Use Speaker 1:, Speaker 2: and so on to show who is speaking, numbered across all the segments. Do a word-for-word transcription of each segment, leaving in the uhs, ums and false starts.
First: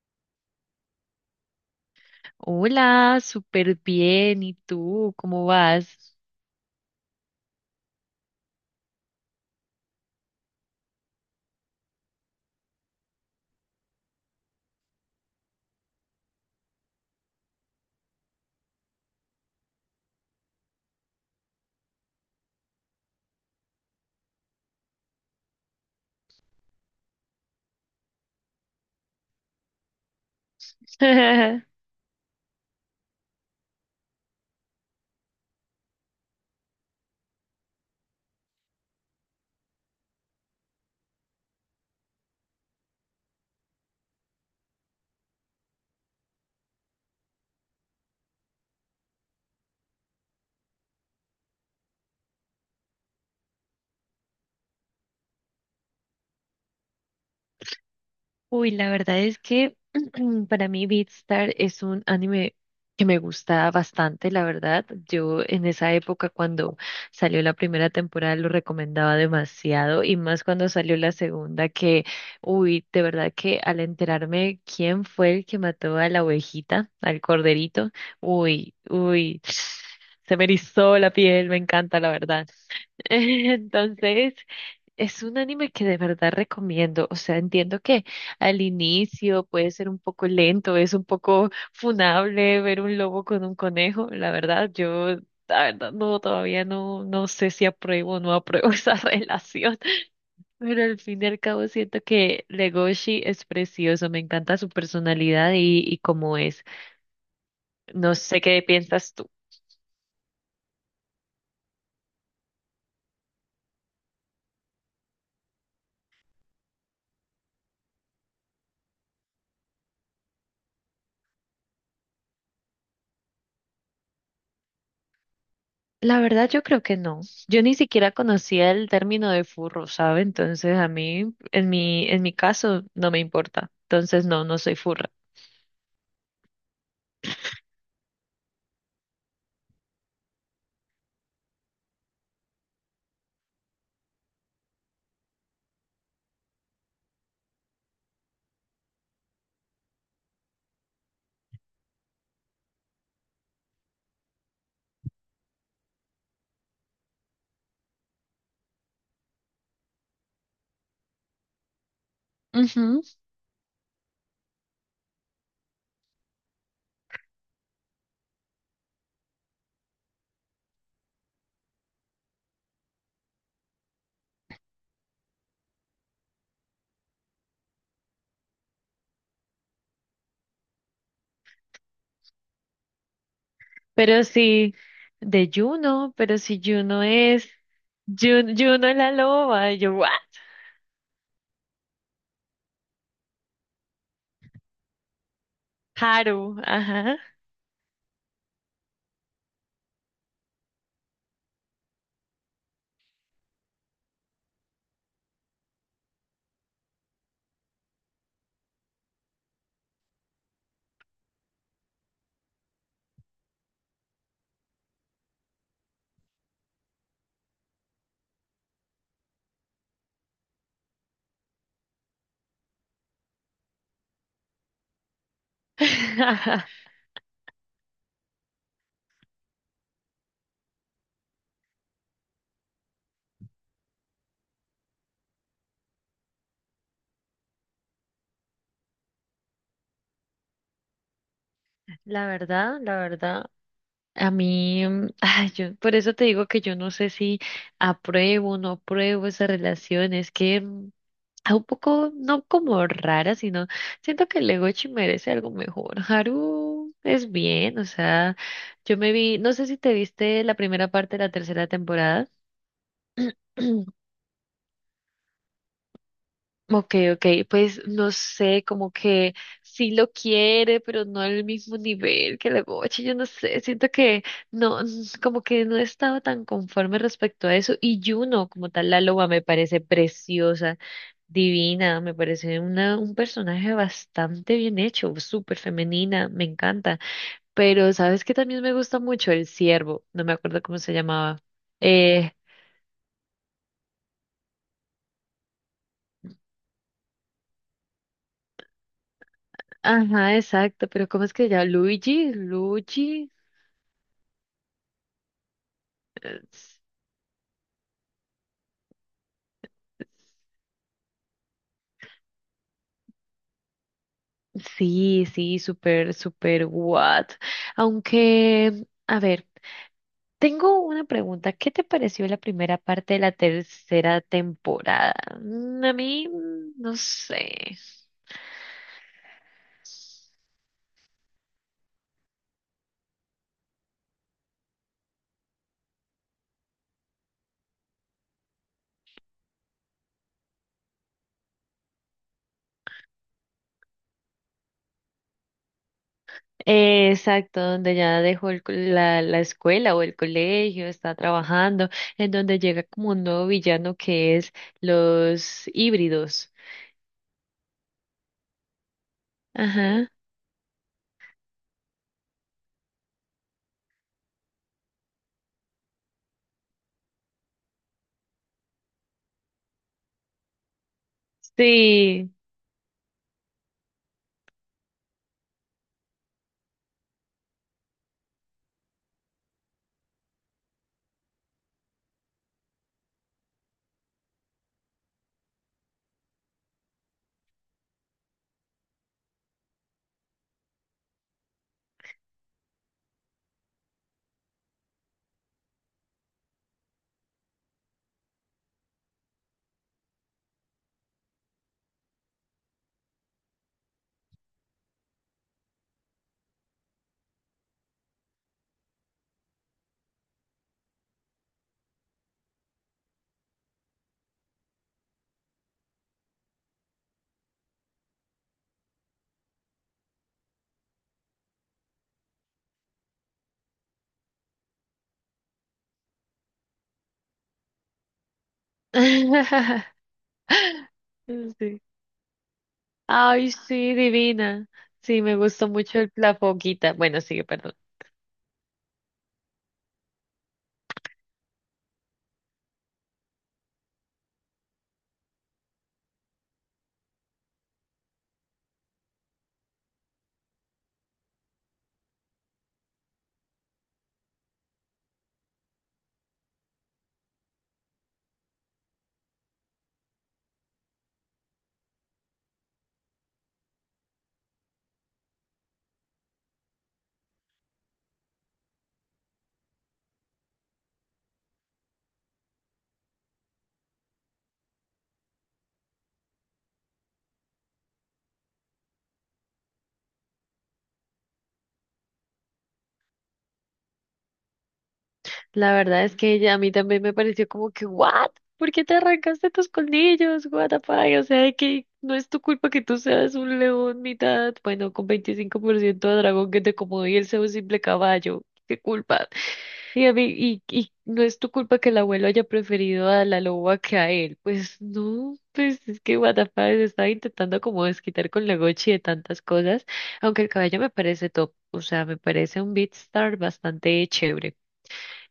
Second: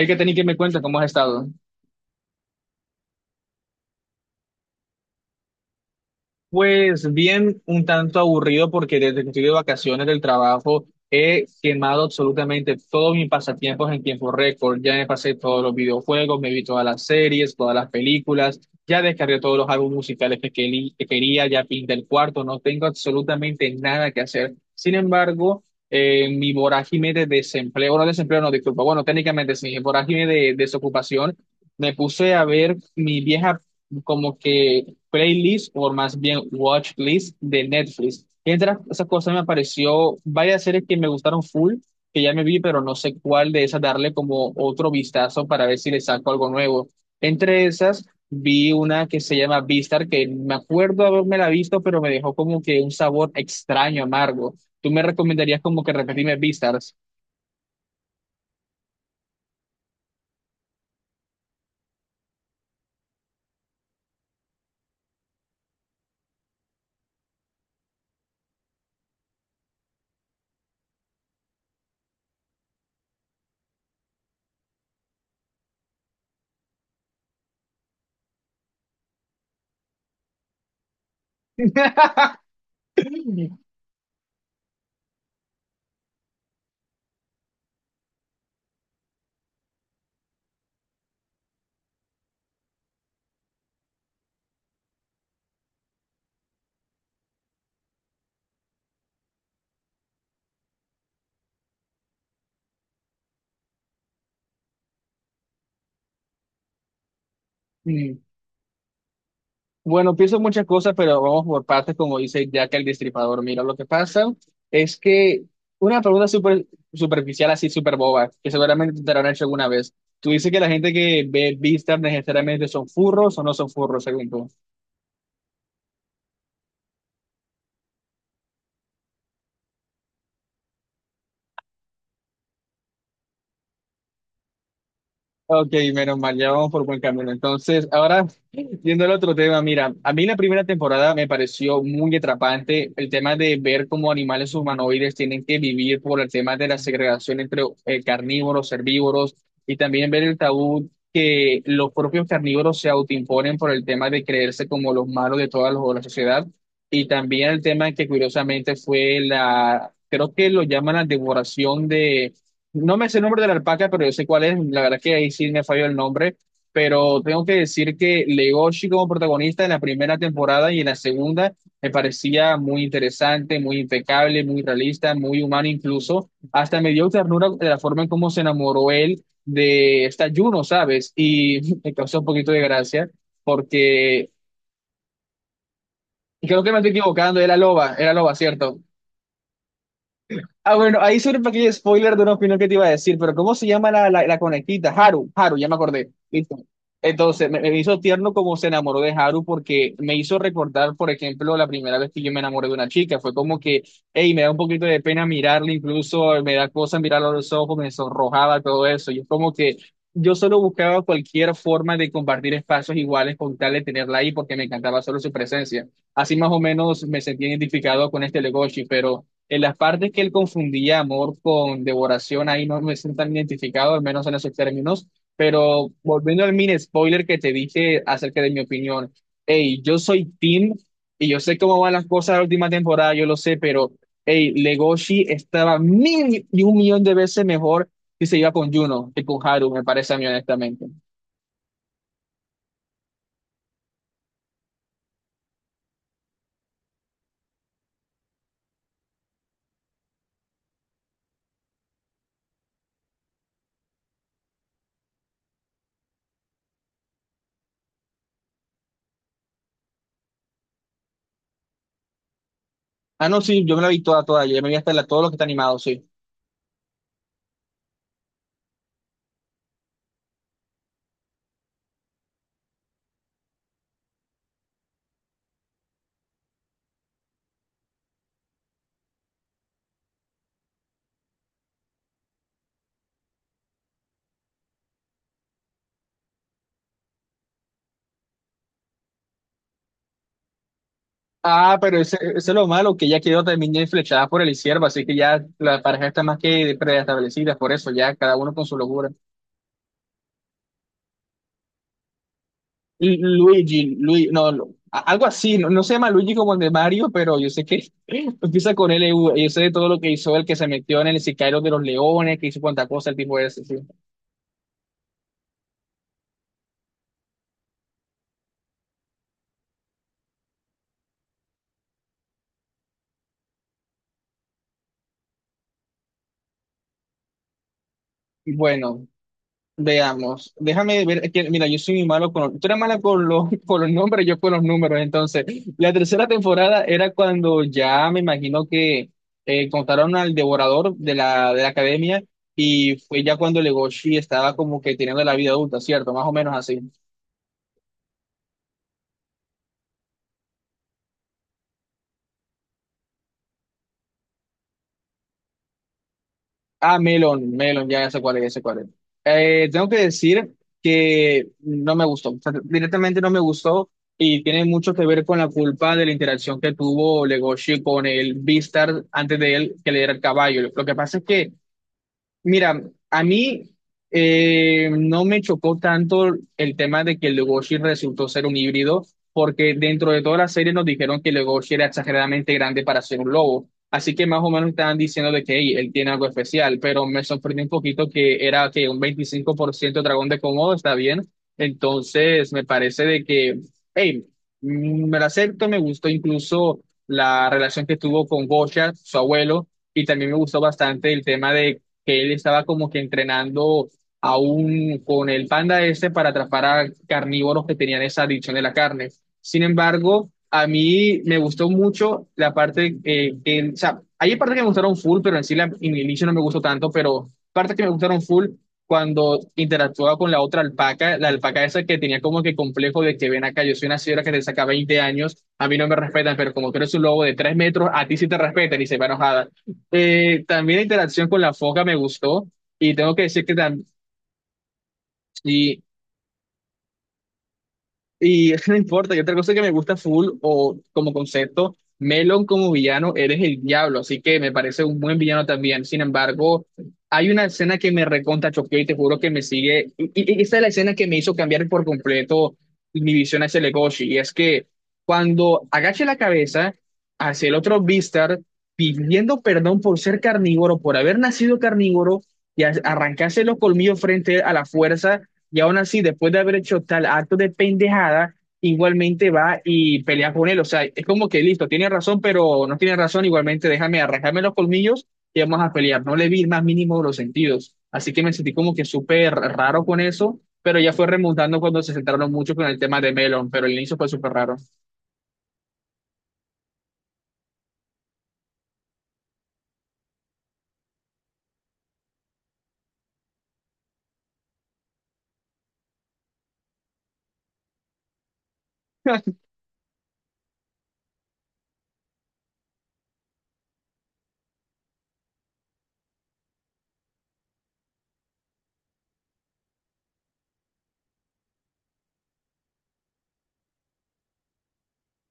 Speaker 1: Es que tenéis que me cuenta cómo has estado.
Speaker 2: Hola, súper bien. ¿Y tú? ¿Cómo vas?
Speaker 1: Pues bien, un tanto aburrido porque desde que estoy de vacaciones del trabajo he quemado absolutamente todos mis pasatiempos en tiempo récord. Ya me pasé todos los videojuegos, me vi todas las series, todas las películas, ya descargué todos los álbumes musicales que, queli- que quería, ya pinté el cuarto, no tengo absolutamente nada que hacer. Sin embargo, eh, mi vorágine de desempleo, no desempleo, no, disculpa, bueno, técnicamente sí, mi vorágine de desocupación, me puse a ver mi vieja como que playlist o más bien watch list de Netflix. Y entre las- esas cosas me apareció varias series que me gustaron full, que ya me vi, pero no sé cuál de esas darle como otro vistazo para ver si le saco algo nuevo. Entre esas vi una que se llama Vistar, que me acuerdo haberme la visto, pero me dejó como que un sabor extraño, amargo. ¿Tú me recomendarías como que repetirme Vistars?
Speaker 2: Uy, la verdad es que para mí Beatstar es un anime que me gusta bastante, la verdad. Yo en esa época cuando salió la primera temporada lo recomendaba demasiado y más cuando salió la segunda que, uy, de verdad que al enterarme quién fue el que mató a la ovejita, al corderito, uy, uy, se me erizó la piel, me encanta, la verdad. Entonces, es un anime que de verdad recomiendo. O sea, entiendo que al inicio puede ser un poco lento, es un poco funable ver un lobo con un conejo. La verdad, yo, la verdad, no, todavía no, no sé si apruebo o no apruebo esa relación. Pero al fin y al cabo siento que Legoshi es precioso, me encanta su personalidad y, y cómo es. No sé qué piensas tú.
Speaker 1: Bueno, pienso muchas cosas, pero vamos por partes, como dice Jack el Destripador. Mira, lo que pasa es que una pregunta súper superficial, así súper boba, que seguramente te la han hecho alguna vez. Tú dices que la gente que ve vistas necesariamente son furros o no son furros, según tú.
Speaker 2: La verdad yo creo que no. Yo ni siquiera conocía el término de furro, ¿sabe? Entonces a mí, en mi, en mi caso, no me importa. Entonces no, no soy furra.
Speaker 1: Ok, menos mal, ya vamos por buen camino. Entonces, ahora, yendo al otro tema, mira, a mí la primera temporada me pareció muy atrapante el tema de ver cómo animales humanoides tienen que vivir por el tema de la segregación entre eh, carnívoros, herbívoros, y también ver el tabú que los propios carnívoros se autoimponen por el tema de creerse como los malos de toda la la sociedad, y también el tema que curiosamente fue la, creo que lo llaman la devoración. No
Speaker 2: Ujú.
Speaker 1: me sé el nombre de la alpaca, pero yo sé cuál es. La verdad que ahí sí me falló el nombre. Pero tengo que decir que Legoshi como protagonista en la primera temporada y en la segunda me parecía muy interesante, muy impecable, muy realista, muy humano incluso. Hasta me dio ternura de la forma en cómo se enamoró él de esta Juno, ¿sabes? Y me causó un poquito de gracia
Speaker 2: Pero
Speaker 1: porque
Speaker 2: sí, de Juno, pero si
Speaker 1: creo que me estoy
Speaker 2: Juno
Speaker 1: equivocando,
Speaker 2: es,
Speaker 1: era loba, era loba,
Speaker 2: Jun-
Speaker 1: ¿cierto?
Speaker 2: Juno es la loba, y yo, ¿what?
Speaker 1: Ah, bueno, ahí sobre un pequeño spoiler de una opinión que te iba a decir, pero ¿cómo se llama la, la, la conejita? Haru, Haru, ya me acordé. Listo.
Speaker 2: Haru, ajá.
Speaker 1: Entonces, me, me hizo tierno como se enamoró de Haru porque me hizo recordar, por ejemplo, la primera vez que yo me enamoré de una chica. Fue como que, hey, me da un poquito de pena mirarla, incluso me da cosa mirarla a los ojos, me sonrojaba, todo eso. Y es como que yo solo buscaba cualquier forma de compartir espacios iguales con tal de tenerla ahí porque me encantaba solo su presencia. Así más o menos me sentí identificado con este Legoshi, pero. En las partes que él confundía amor con devoración, ahí no me siento tan identificado, al menos en esos términos. Pero volviendo al mini spoiler que te dije acerca de mi opinión, hey, yo soy Tim y yo sé cómo van las cosas de la última temporada, yo lo sé, pero hey, Legoshi estaba mil y un millón de veces mejor si se iba con Juno que con Haru, me parece a mí, honestamente.
Speaker 2: La verdad, la verdad, a mí, mm, ay, yo, por eso te digo que yo no sé si apruebo o no apruebo esa relación, es que mm, ah, un poco, no como rara, sino siento que Legochi merece algo mejor. Haru es bien, o sea, yo me vi, no sé si te viste la primera parte de la tercera temporada.
Speaker 1: Ah, no, sí, yo me la vi toda, toda, yo me vi hasta la, todo lo que está animado, sí.
Speaker 2: Ok, ok, pues no sé, como que sí lo quiere, pero no al mismo nivel que la Gochi, yo no sé, siento que no, n- como que no he estado tan conforme respecto a eso, y Juno, como tal, la loba me parece preciosa, divina, me parece una, un personaje bastante bien hecho, súper femenina, me encanta, pero sabes que también me gusta mucho el ciervo, no me acuerdo cómo se llamaba,
Speaker 1: Ah, pero ese,
Speaker 2: eh,
Speaker 1: ese es lo malo, que ya quedó también flechada por el izquierdo, así que ya la pareja está más que preestablecida, por eso ya cada uno con su locura.
Speaker 2: ajá, exacto, pero ¿cómo es que se llama? Luigi,
Speaker 1: L-
Speaker 2: Luigi.
Speaker 1: Luigi, Luigi, no, no, a- algo así, no, no se llama Luigi
Speaker 2: eh,
Speaker 1: como el de Mario, pero yo sé que empieza con L LU, yo sé de todo lo que hizo el que se metió en el sicario de los leones, que hizo cuanta cosa el tipo ese, sí.
Speaker 2: Sí, sí, súper, súper what. Aunque, a ver, tengo una pregunta. ¿Qué te pareció la primera parte de la tercera temporada? Mm, A mí, mm, no sé.
Speaker 1: Y bueno, veamos, déjame ver, que, mira, yo soy muy malo con, tú eres mala con los, con los nombres, yo con los números, entonces, la tercera temporada era cuando ya me imagino que eh, contaron al devorador de la, de la academia y fue ya cuando Legoshi estaba como que teniendo la vida adulta, ¿cierto? Más o menos así.
Speaker 2: Eh, Exacto, donde ya dejó el co- la, la escuela o el colegio, está trabajando, en donde llega como un nuevo villano que es los híbridos.
Speaker 1: Ah, Melon, Melon, ya, sé cuál es, ya sé cuál es. Eh, tengo que
Speaker 2: Ajá.
Speaker 1: decir que no me gustó, o sea, directamente no me gustó y tiene mucho que ver con la culpa de la interacción que tuvo Legoshi con el Beastars antes de él que le diera el caballo. Lo que pasa es que
Speaker 2: Sí.
Speaker 1: mira, a mí eh, no me chocó tanto el tema de que Legoshi resultó ser un híbrido, porque dentro de toda la serie nos dijeron que Legoshi era exageradamente grande para ser un lobo. Así que más o menos estaban diciendo de que "Ey, él tiene algo especial", pero me sorprendió un poquito que era que un veinticinco por ciento dragón de Komodo, está bien. Entonces me parece de que, hey, mm, me lo acepto, me gustó incluso la relación que tuvo con Gosha, su abuelo. Y también me gustó bastante el tema de que él estaba como que entrenando aún con el panda ese para atrapar a carnívoros que tenían esa adicción de la carne. Sin embargo, a mí me gustó mucho la parte, eh, que- o sea, hay partes que me gustaron full, pero en sí la, en el inicio no me gustó tanto, pero partes que me gustaron full cuando interactuaba con la otra alpaca, la alpaca esa que tenía como que complejo de que ven acá, yo soy una señora que te saca veinte años, a mí no me respetan, pero como tú eres un lobo de tres metros, a ti sí te respetan y se va enojada. Eh, también la interacción con la
Speaker 2: Sí.
Speaker 1: foca me gustó y tengo que decir
Speaker 2: Ay,
Speaker 1: que también,
Speaker 2: sí, divina. Sí, me gustó mucho el- la foquita. Bueno, sigue, perdón.
Speaker 1: y no importa, y otra cosa que me gusta full o como concepto, Melon como villano, eres el diablo, así que me parece un buen villano también. Sin embargo, hay una escena que me recontra choqueó y te juro que me sigue. Y, y- y esa es la escena que me hizo cambiar por completo mi visión hacia Legoshi. Y es que cuando agaché la cabeza hacia el otro Beastar, pidiendo perdón por ser carnívoro, por haber nacido carnívoro, y a- arrancarse los colmillos frente a la fuerza. Y aún así, después de haber hecho tal acto de pendejada, igualmente va y pelea con él. O sea, es como que listo, tiene razón, pero no tiene razón. Igualmente, déjame arrancarme los colmillos y vamos a pelear. No le vi el más mínimo de los sentidos. Así que me sentí como que súper raro con eso, pero ya fue remontando cuando se centraron mucho con el tema de Melon, pero el inicio fue súper raro.
Speaker 2: La verdad es que ella a mí también me pareció como que, ¿what? ¿Por qué te arrancaste tus colmillos? What the fuck? O sea, que no es tu culpa que tú seas un león mitad, bueno, con veinticinco por ciento de dragón que te como y él sea un simple caballo. ¿Qué culpa? Sí, a mí, y, y no es tu culpa que el abuelo haya preferido a la loba que a él. Pues no, pues es que what the fuck, se estaba intentando como desquitar con la Gochi de tantas cosas, aunque el caballo me parece top, o sea, me parece un beatstar bastante chévere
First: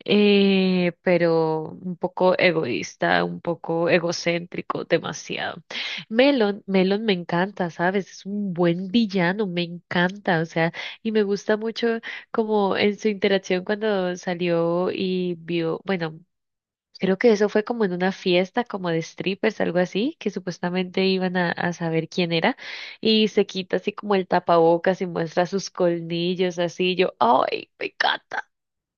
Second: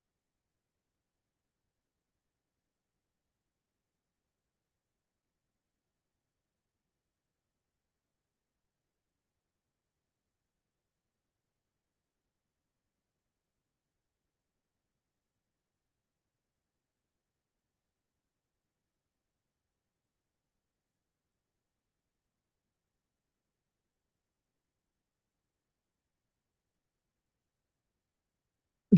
Speaker 2: eh, pero un poco egoísta, un poco egocéntrico, demasiado. Melon, Melon me encanta, ¿sabes? Es un buen villano, me encanta, o sea, y me gusta mucho como en su interacción cuando salió y vio, bueno, creo que eso fue como en una fiesta, como de strippers, algo así, que supuestamente iban a, a saber quién era, y se quita así como el tapabocas y muestra sus colmillos, así, yo, ¡ay, me encanta!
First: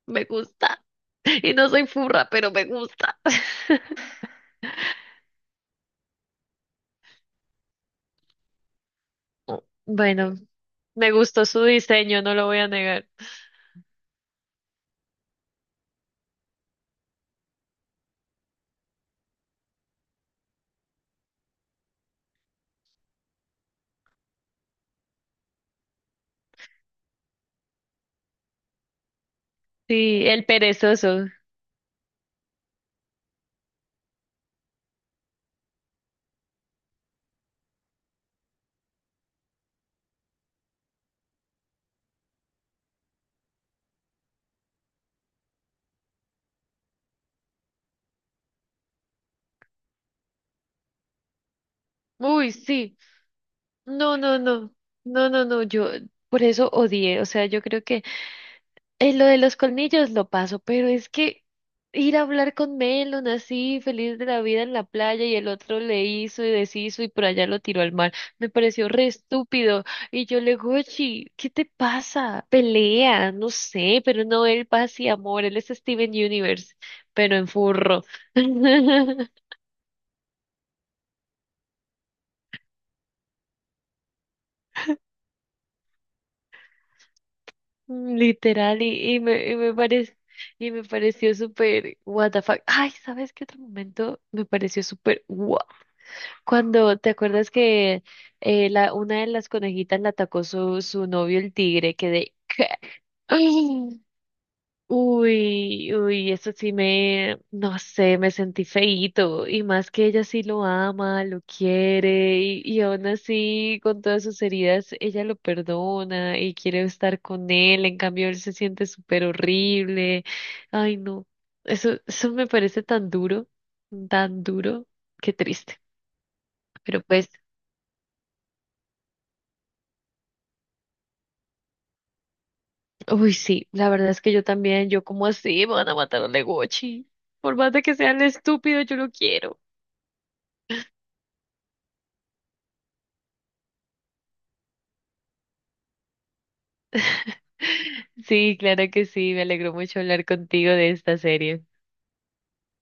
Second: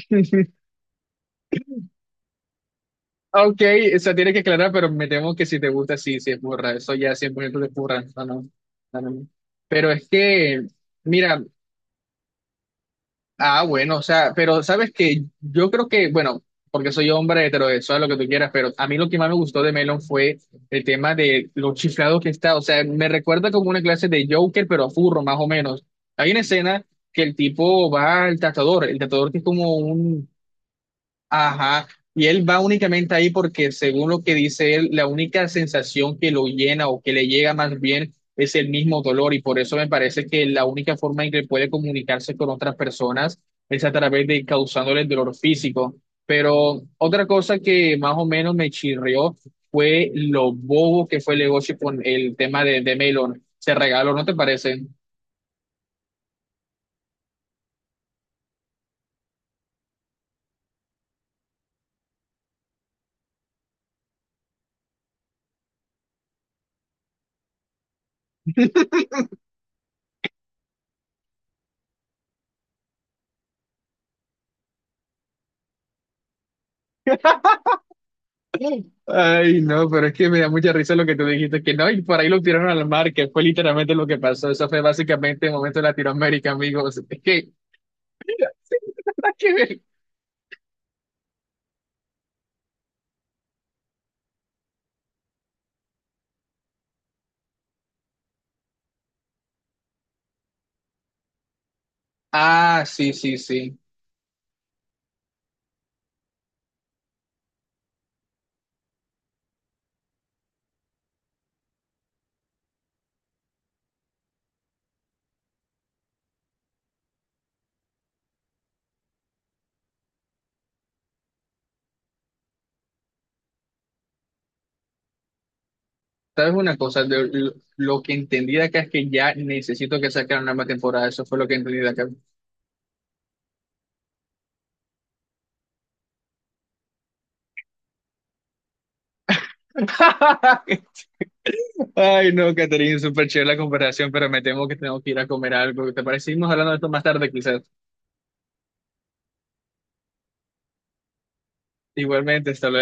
Speaker 2: Me gusta. Y no soy furra, pero me gusta.
Speaker 1: Ok, eso tiene que aclarar, pero me temo que si te gusta, sí, sí, es burra. Eso ya cien por ciento de burra. No, no, no, no. Pero es
Speaker 2: Bueno,
Speaker 1: que,
Speaker 2: me
Speaker 1: mira,
Speaker 2: gustó su diseño, no lo voy a negar.
Speaker 1: ah, bueno, o sea, pero sabes que yo creo que, bueno, porque soy hombre heterosexual, lo que tú quieras, pero a mí lo que más me gustó de Melon fue el tema de lo chiflado que está, o sea, me recuerda como una clase de Joker, pero a furro, más o menos. Hay una escena que el tipo va al tatuador, el tatuador que es como
Speaker 2: Sí,
Speaker 1: un,
Speaker 2: el perezoso.
Speaker 1: ajá. Y él va únicamente ahí porque, según lo que dice él, la única sensación que lo llena o que le llega más bien es el mismo dolor. Y por eso me parece que la única forma en que puede comunicarse con otras personas es a través de causándole el dolor físico. Pero otra cosa que más o menos me chirrió fue lo bobo que fue el negocio con el
Speaker 2: Uy,
Speaker 1: tema de, de
Speaker 2: sí.
Speaker 1: Melon. Se regaló,
Speaker 2: No,
Speaker 1: ¿no te
Speaker 2: no, no.
Speaker 1: parece?
Speaker 2: No, no, no. Yo por eso odié. O sea, yo creo que Eh, lo de los colmillos lo paso, pero es que ir a hablar con Melon así, feliz de la vida en la playa, y el otro le hizo y deshizo y por allá lo tiró al mar, me pareció re estúpido. Y yo le Gochi, ¿qué te pasa? Pelea, no sé, pero no, él paz y amor, él es Steven Universe, pero en furro.
Speaker 1: Ay, no, pero es que me da mucha risa lo que tú dijiste, que no, y por ahí lo tiraron al mar, que fue literalmente lo que pasó. Eso fue básicamente el momento de Latinoamérica, amigos. Es que, mira, sí,
Speaker 2: Literal, y, y
Speaker 1: nada
Speaker 2: me,
Speaker 1: que
Speaker 2: y me
Speaker 1: ver.
Speaker 2: parece. Y me pareció súper, what the fuck. Ay, ¿sabes qué otro momento me pareció súper, wow? Cuando te acuerdas que eh, la, una de las conejitas la atacó su, su novio el tigre, que de...
Speaker 1: Ah, sí, sí, sí.
Speaker 2: Ay, uy, uy, eso sí me, no sé, me sentí feíto. Y más que ella sí lo ama, lo quiere, y, y aún así, con todas sus heridas, ella lo perdona y quiere estar con él. En cambio, él se siente súper horrible. Ay, no. Eso, eso me parece tan duro, tan duro, qué triste.
Speaker 1: ¿Sabes una cosa?
Speaker 2: Pero
Speaker 1: Lo,
Speaker 2: pues.
Speaker 1: lo- lo que entendí de acá es que ya necesito que saquen una más temporada. Eso fue lo que entendí de acá.
Speaker 2: Uy, sí, la verdad es que yo también, yo como así, me van a matar a Legochi. Por más de que sean estúpidos, yo lo quiero.
Speaker 1: Ay, no, Caterina, súper chévere la comparación, pero me temo que tengo que ir a comer algo. ¿Te parece? Seguimos hablando de esto más tarde, quizás.
Speaker 2: Sí, claro que sí, me alegró mucho hablar contigo de esta serie.
Speaker 1: Igualmente, hasta luego.